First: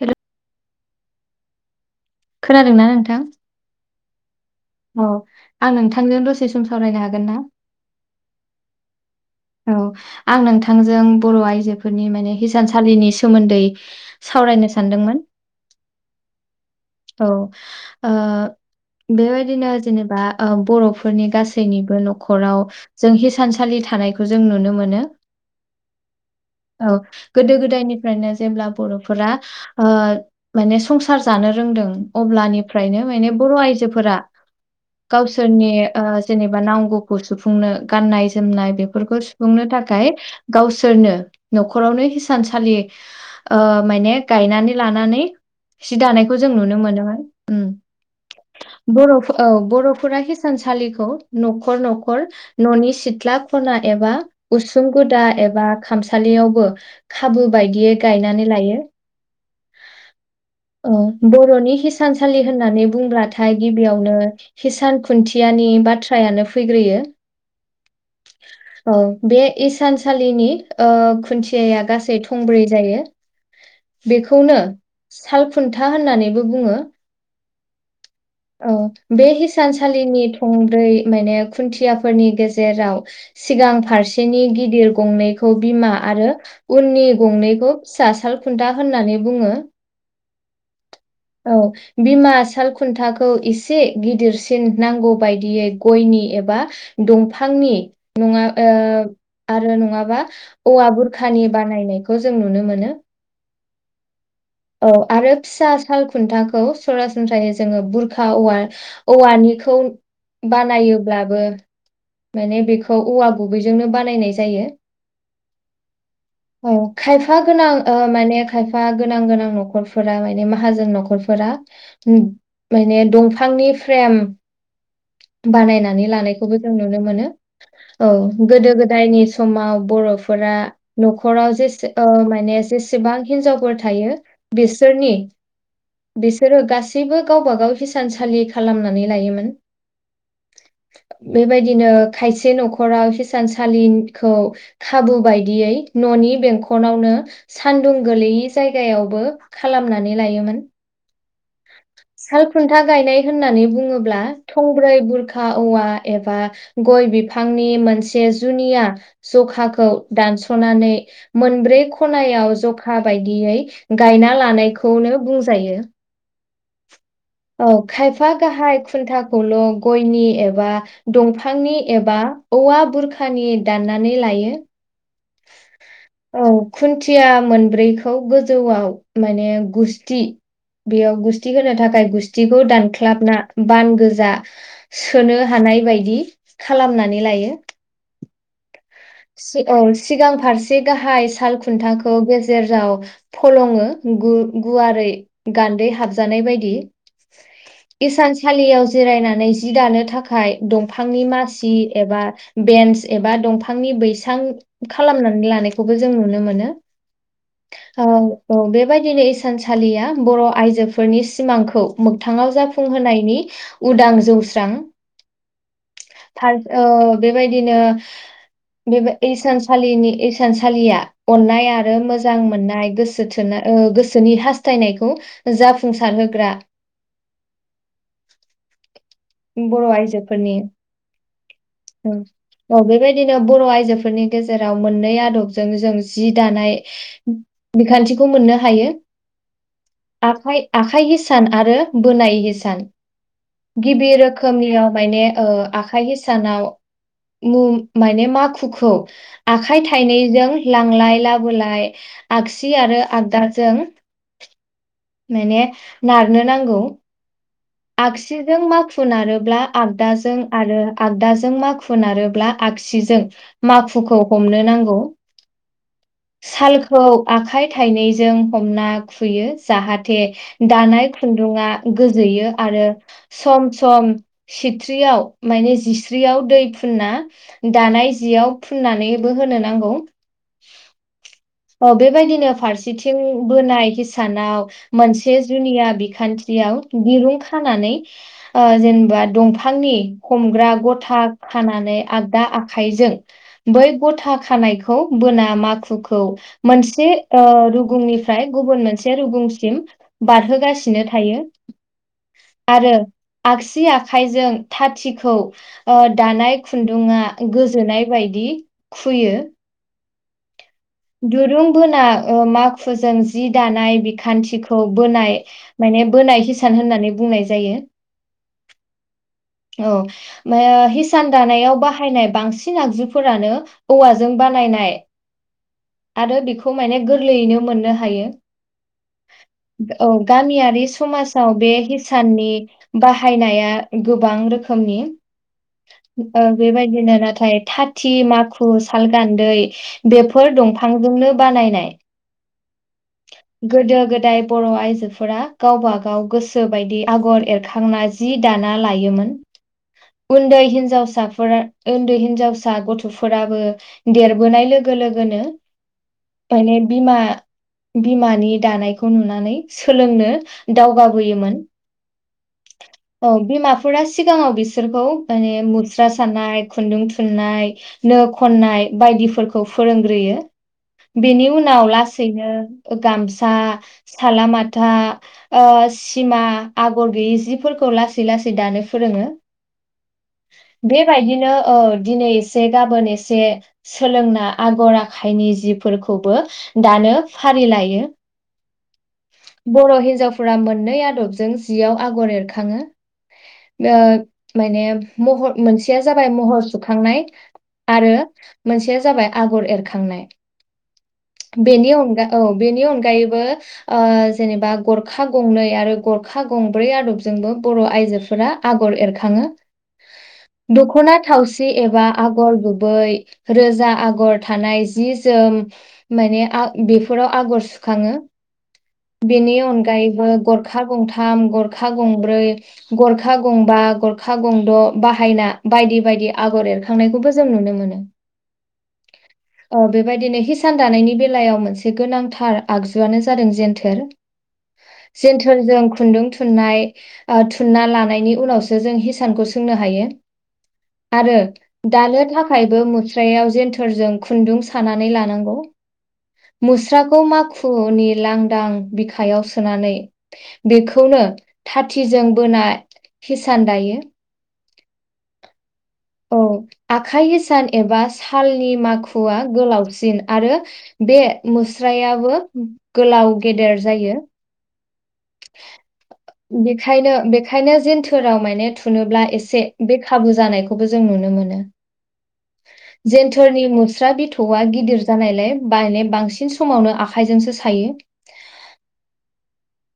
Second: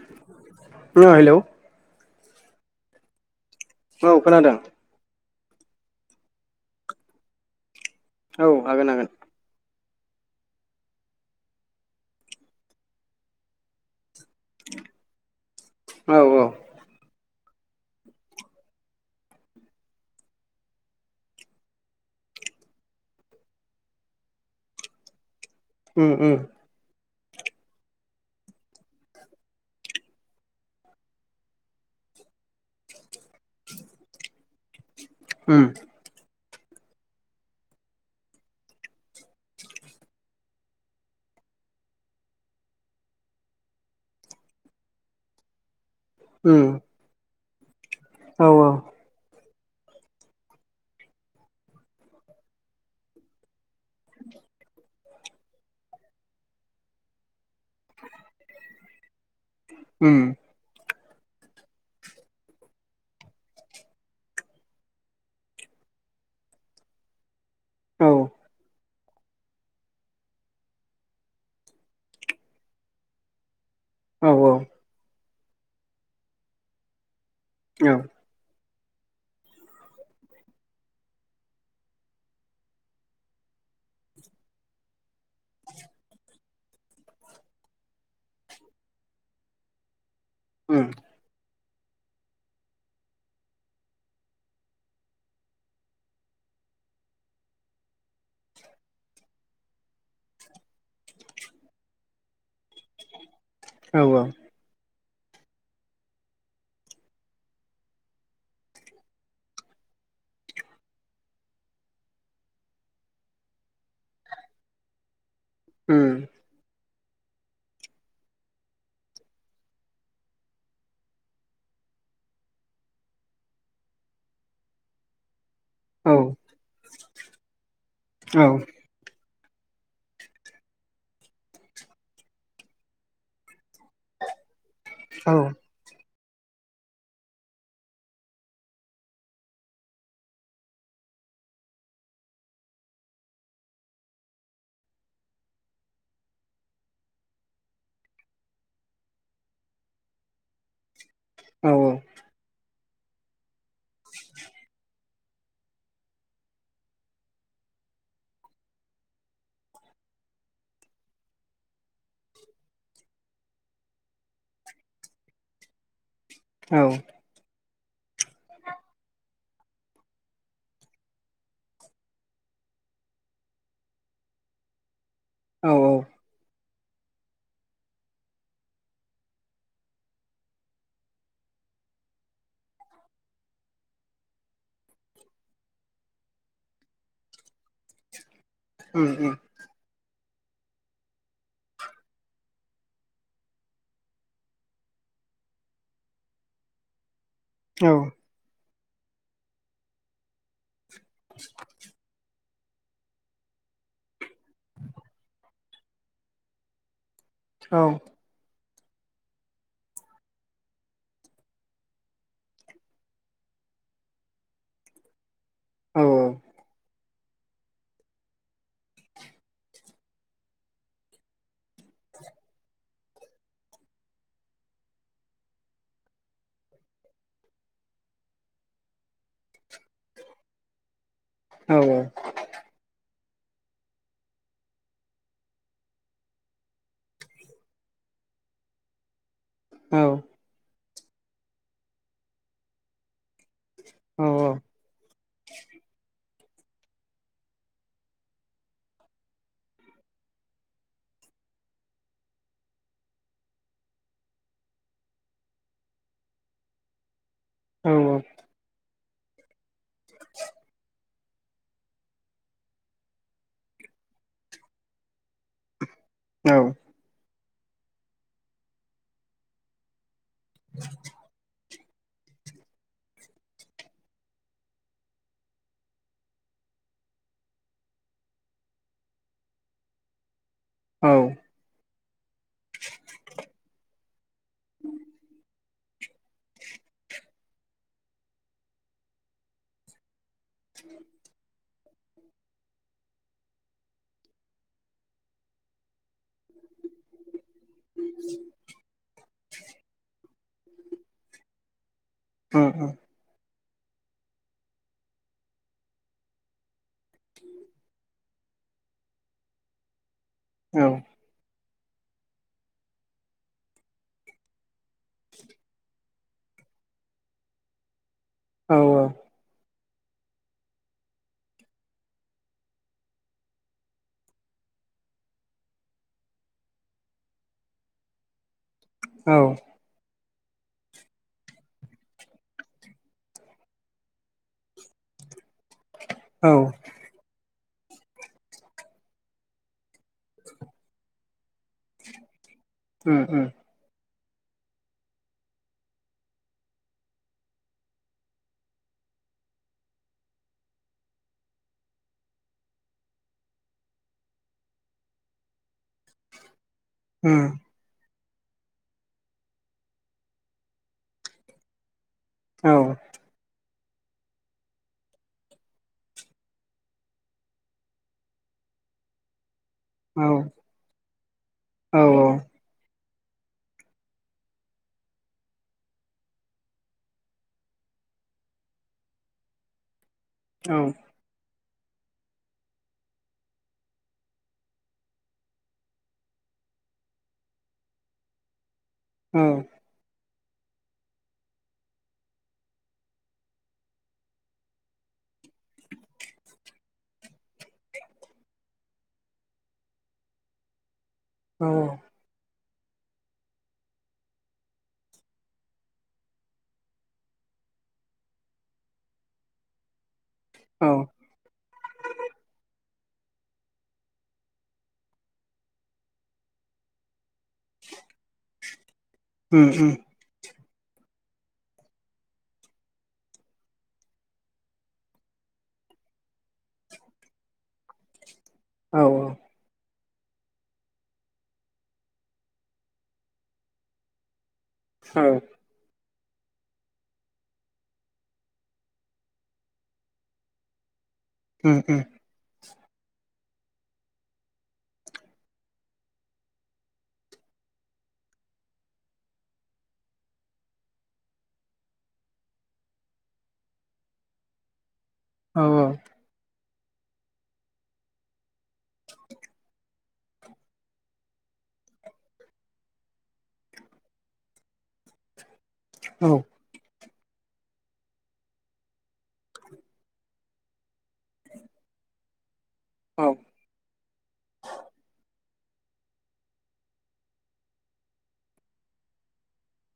हेल' अ' हेलौ खोनादोंना नोंथां? औ खोनादों। अ' आं नोंथांजों दसे सम सावरायनो हागोन ना? औ हागोन हागोन। औ आं नोंथांजों बर' आयजोफोरनि माने हिसानसालिनि सोमोन्दै सावरायनो सानदोंमोन। औ औ औ ओ बेबायदिनो जेनेबा ओ बर'फोरनि गासैनिबो न'खराव जों हिसानसालि थानायखौ जों नुनो मोनो। उम उम औ गोदो गोदायनिफ्रायनो जेब्ला बर'फोरा ओ माने संसार जानो रोंदों अब्लानिफ्रायनो माने बर' आइजोफोरा उम गावसोरनि ओ जेनेबा नांगौखौ सुफुंनो गाननाय जोमनाय बेफोरखौ सुफुंनो थाखाय गावसोरनो न'खरावनो हिसानसालि ओ मायने गायनानै लानानै सिदानाय खौ जों उम नुनो मोनोमोन। औ औ बर' औ बर'फोरा हिसानसालिखौ न'खर न'खर न'नि सिथ्ला खना एबा उसुं गुदा एबा खामसालियावबो खाबु बायदियै गायनानै लायो। उम ओ बर'नि हिसानसालि होननानै बुंब्लाथाय गिबियावनो हिसान खुन्थियानि बाथ्रायानो फैग्रोयो। औ औ बे इसानसालिनि ओ खुन्थियाया गासै थंब्रै जायो औ औ बेखौनो सालखुन्था होननानैबो बुङो। औ औ बे हिसानसालिनि थंब्रै माने खुन्थियाफोरनि गेजेराव सि गां फारसेनि गिदिर गंनै खौ बिमा आरो उननि गंनैखौ फिसा साल खुन्था होननानै बुङो। उम औ बिमा साल खुन्थाखौ एसे गिदिरसिन नांगौ बायदियै गयनि एबा बा दंफांनि नङा ओ आरो नङाबा औवा बुरखानि बानायनायखौ जों नुनो मोनो। औ औ। औ आरो फिसा साल खुन्थाखौ सरासनस्रायै जोङो बुरखा औव-औवानिखौ बानायोब्लाबो माने बेखौ औवा गुबैजोंनो बानायनाय जायो। ओम। औ खायफा गोनां ओ माने खायफा गोनां गोनां न'खरफोरा माने माहाजोन न'खरफोरा उम माने दंफांनि फ्रेम बानायनानै औ लानायखौबो जों नुनो मोनो। औ गोदो गोदायनि समाव बर'फोरा न'खराव जेसे ओ माने जेसेबां हिन्जावफोर थायो बिसोरनि बिसोरो गासैबो गावबा गाव हिसानसालि खालामनानै लायोमोन। [inaudible] बेबायदिनो खायसे न'खराव हिसानसालिखौ खाबु बायदियै न' नि बेंखनावनो सान्दुं गोलैयै जायगायावबो खालामनानै लायोमोन। औ औ। था गायनाय होननानै बुङोब्ला थंब्रै बुरखा औवा एबा गय बिफांनि मोनसे जुनिया जखाखौ दानस'नानै मोनब्रै खनायाव ज जखा बायदियै गायना लानायखौनो बुंजायो। औ। औ खायफा गाहाय खुन्थाखौल' गयनि एबा दंफांनि एबा औवा बुरखानि दाननानै लायो। औ औ। औ खुन्थिया मोनब्रैखौ गोजौआव माने गुस्थि बेयाव गुस्थि होनो थाखाय गुस्थिखौ दानख्लाबना बान गोजा सोनो हानाय बायदि खालामनानै लायो। उम उम सि औ सिगां फारसे गाहाय साल खुन्थाखौ गेजेराव फ'लङो गु-गुवारै गान्दै हाबजानाय बायदि। औ औ इसानसालियाव जिरायनानै जि दानो थाखाय दं फांनि मासि एबा बेन्स एबा दंफांनि बैसां खालामनानै लानाय खौबो जों नुनो मोनो। औ। औ बेबायदिनो इसानसालिया बर' आइजोफोरनि सिमांखौ मोगथाङाव जाफुंहोनायनि उदां जौस्रां पार्ट ओ बेबायदिनो बेबाय इसानसालिनि इसानसालिया अन्नाय आरो मोजां मोननाय गोसो थोनाय ओ गोसोनि हास्थायनायखौ जाफुंसार होग्रा बर' आइजोफोरनि औ औ बेबायदि दिनो बर' आइजोफोरनि गेजेराव मोननै आदबजों जों जि दानाय बिखान्थि खौ मोननो हायो। औ उम औ आखाइ आखाइ हिसान आरो बोनाय हिसान। गिबि औ औ रोखोमनियाव माने ओ आखाइ हिसानाव मु माने माखुखौ आखाइ थाइनैजों लांलाय लाबोलाय आगसि आरो आगदाजों माने नारनो नांगौ। औ आगसिजों माखु नारोब्ला आगदाजों आरो आगदा जों माखु नारोब्ला आगसिजों माखुखौ हमनो नांगौ। सालखौ आखाइ थाइनैजों हमना खुयो जाहाथ थे दानाय खुन्दुंआ गोजोयो। आरो सम सम सिथ्रियाव माने जिस्रियाव दै फुना दानाय जियाव फुननानैबो होनो नांगौ औ औ बेबायदिनो फारसेथिं बोनाय हिसानाव मोनसे जुनिया बिखान्थियाव दिरुं खानानै ओ जेनेबा दंफांनि हमग्रा गथा खानानै आगदा आखाइजों बै गथा खानायखौ बोना माखुखौ मोनसे ओ रुगुंनिफ्राय गुबुन मोनसे रुगुंसिम बारहोगासिनो थायो ओ आरो आगसि आखाइजों थाथिखौ ओ दानाय खुन्दुङा गोजोनाय बायदि खुयो दुरुं बोना ओ माखुजों जि दानाय बिखान्थिखौ बोनाय माने बोनाय हिसाब होननानै बुंनाय जायो औ औ औ हिसान दानायाव बाहायनाय बांसिन आगजुफोरानो औवाजों बानायनाय आरो बेखौ माने गोरलैयैनो मोननो हायो औ गामियारि समाजाव बे हिसाननि बाहायनाया गोबां रोखोमनि ओ बेबायदिनो नाथाय थाथि माखु साल गान्दै बेफोर दंफांजोंनो बानायनाय उम गोदो गो दाय बर' आइजोफोरा गावबा गाव गोसो बायदि आगर एरखांना जि दानाय ना लायोमोन उन्दै हिनजावसाफोरा उन्दै हिनजावसा गथ'फोराबो देरबोनाय लोगो लोगोनो बायनाय बिमा बिमानि दानायखौ नुनानै सोलोंनो दावगाबोयोमोन औ बे मा फुरा सिगाङाव बिसोरखौ माने मुस्रा सानाय खुन्दुं थुननाय नो खननाय बायदिफोरखौ फोरोंग्रोयो बेनि उनाव लासैनो गामसा सालामाथा ओ सिमा आगर गैयि जिफोरखौ खौ लासै लासै दानो फोरोङो बेबायदिनो औ दिनै एसे गाबोन एसे सोलोंना आगर आखाइनि जिफोरखौबो दानो फारि लायो बर' हिनजावफोरा मोननै आदबजों जियाव आगर एरखाङो ओ माने महर मोनसेया जाबाय महर सुखांनाय आरो मोनसेया जाबाय आगर एरखांनाय बेनि अनगा औ बेनि अनगायैबो ओ जेनेबा गरखा गंनै आरो गरखा गंब्रै आदबजोंबो बर' आइजोफोरा आगर आगर एरखाङो दख'ना थावसि एबा आगर गुबै रोजा आगर थानाय जि जोम माने बेफोराव आगर सुखाङो बेनि उम अनगायैबो गर खा गंथाम गरखा गंब्रै गरखा गंबा गरखा गंद' बाहायना बायदि बायदि आगर एरखांनायखौबो जों नुनो मोनो औ औ ओ बेबायदिनो हिसान दानायनि बेलायाव मोनसे गोनांथार आगजुआनो जादों जेनथोर उम जेनथोरजों खुन्दुं थुननाय थुनना लानायनि उनावसो जों हिसानखौ सोंनो हायो आरो उम दानो थाखाय ब मुस्रायाव जेन्थोरजों खुन्दुं सानानै लानांगौ मुस्राखौ मा खुनि लांदां बिखायाव सोनानै बेखौनो थाथिजों बोना हिसान दायो औ औ औ आखाइ हि सान एबा सालनि माखुआ गोलावसिन आरो बे मुस्रा [unintelligible] बो गोलाव गेदेर जायो। औ [inaudible] बेखायनो बेखायनो जेनथोराव माने थुनोब्ला एसे बे खाबु जानायखौबो जों नुनो मोनो औ जेन्थोरनि मुस्रा बिथौआ गिदिर जानायलाय बायनाय बांसिन समावनो आखाइजोंसो सायो [inaudible]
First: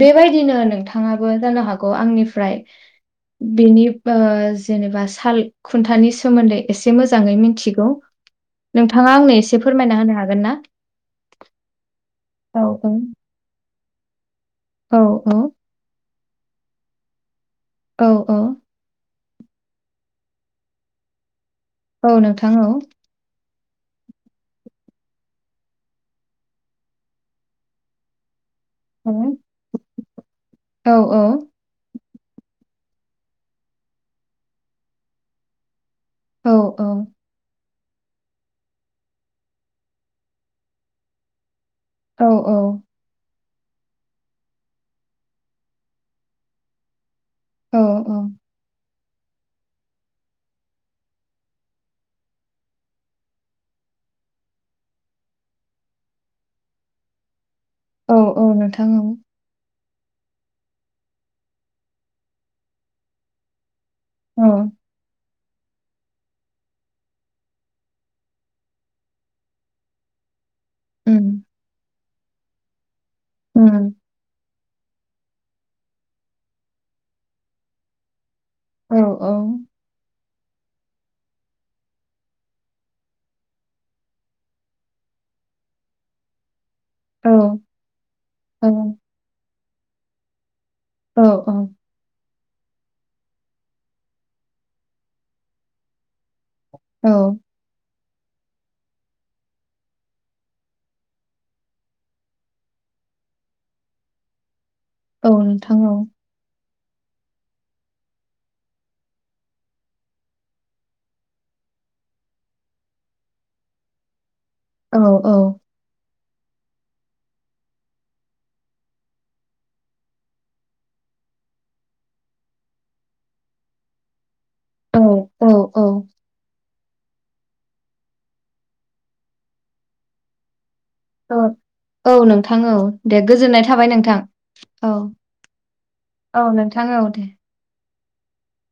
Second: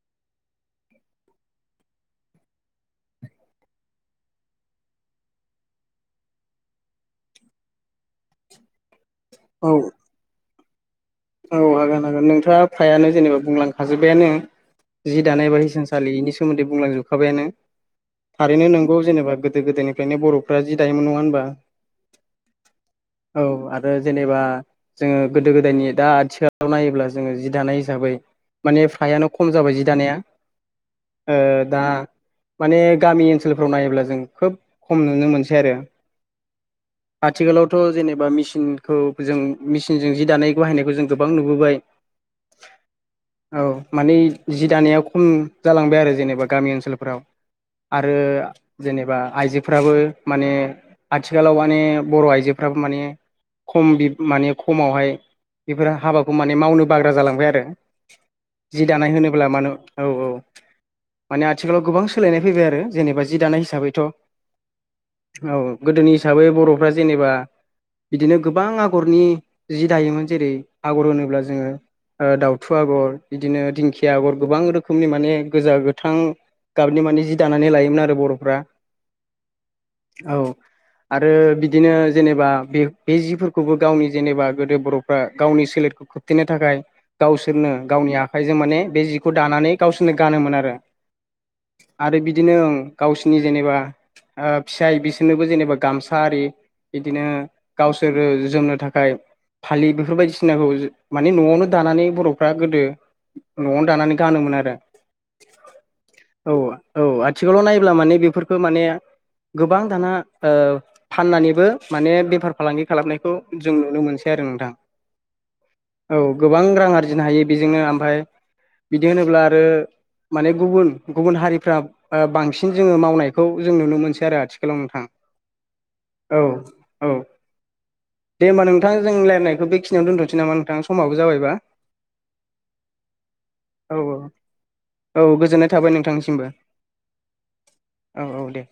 बेबायदिनो नोंथाङाबो जानो हागौ आंनिफ्राय बेनि ओ जेनेबा साल खुन्थानि सोमोन्दै एसे मोजाङै मिथिगौ नोंथाङा आंनो एसे औ फोरमायना होनो हागोन ना? औ हागोन हागोन औ नोंथाङा फ्रायानो जेनेबा बुंलांखाजोब्बायानो औ जि दानाय ए बा हिसानसालि बेनि सोमोन्दै बुंलांजोबखाबायानो औ औ थारैनो नोंगौ जेनेबा गोदो गोदायनिफ्रायनो बर'फ्रा जि दायोमोन नङा होनबा? औ नोंथां औ औ आरो जेनेबा जोङो गोदो गोदायनि दा आथिखालाव नायोब्ला जोङो जि दानाय हिसाबै माने औ फ्रायानो खम जाबाय जि दानाया औ ओ दा माने गामि ओनसोलफोराव नायोब्ला जों खोब खम नुनो मोनसै आरो औ औ थ' जेनेबा मेसिनखौ जों मेचिनजों जि दानाय बाहायनायखौ जों गोबां नुबोबाय औ औ औ माने जि दानाया खम जालांबाय आरो जेनेबा गामि ओनसोलफोराव औ आरो जेनेबा आइजोफ्राबो माने आथिखालाव माने बर' आइजोफ्राबो माने खम माने खमावहाय बेफोरो हाबाखौ माने मावनो बाग्रा जालांबाय आरो औ औ जि नोंथां दानाय औ होनोब्ला मानो औ औ माने आथिखालाव गोबां सोलायनाय फैबाय आरो जेनेबा जि दानाय हिसाबै औ गोदोनि हिसाबै बर'फ्रा जेनेबा बिदिनो गोबां आगरनि जि दायोमोन जेरै आगर होनोब्ला जोङो दाउथु आगर बिदिनो दिंखिया आगर गोबां रोखोम रोखोमनि माने गोजा गोथां गाबनि माने जि दानानै लायोमोन आरो बर' औ औ औ आरो बिदिनो जेनेबा बे बे जिफोरखौबो गावनि जेनेबा गोदो बर' गावनि सोलेरखौ खोबथेनो थाखाय गावसोरनो गावनि आखाइजों माने बे जिखौ दानानै गावोर ब गानोमोन आरो औ औ आरो बिदिनो गावसिोरनि जेनेबा फिसाय बिसोरनोबो जेनेबा गामसा आरि बिदिनो गावसोरो जोमनो थाखाय फालि बेफोर बायदिसिनाखौ माने न'आवनो दानानै बर'फ्रा गोदो न'आवनो दानानै गानोमोन आरो औ नोंथां औ औ औ आथिखालाव नायब्ला माने बेफोरखौ माने गोबां दाना फाननानैबो माने बेफार फालांगि खालामनायखौ जों नुनो मोनसै आरो नोंथां औ औ औ गोबां रां आरजिनो हायो बेजोंनो ओमफ्राय बिदि होनोब्ला आरो माने गुबुन गुबुन हारिफ्रा ओ बांसिन जोङो मावनायखौ जों नुनो मोनसै आथि औ नोंथां औ औ औ औ दे होमबा नों नोंथां जों रायनायखौ बेखिनियाव दोनथ'सै नामा नोंथां समाबो औ जाबायबा? औ नोंथां औ दे गोजोननाय थाबाय औ नोंथां औ औ गोजोननाय थाबाय औ नोंथांनिसिमबो नोंथां। औ दे। औ औ दे।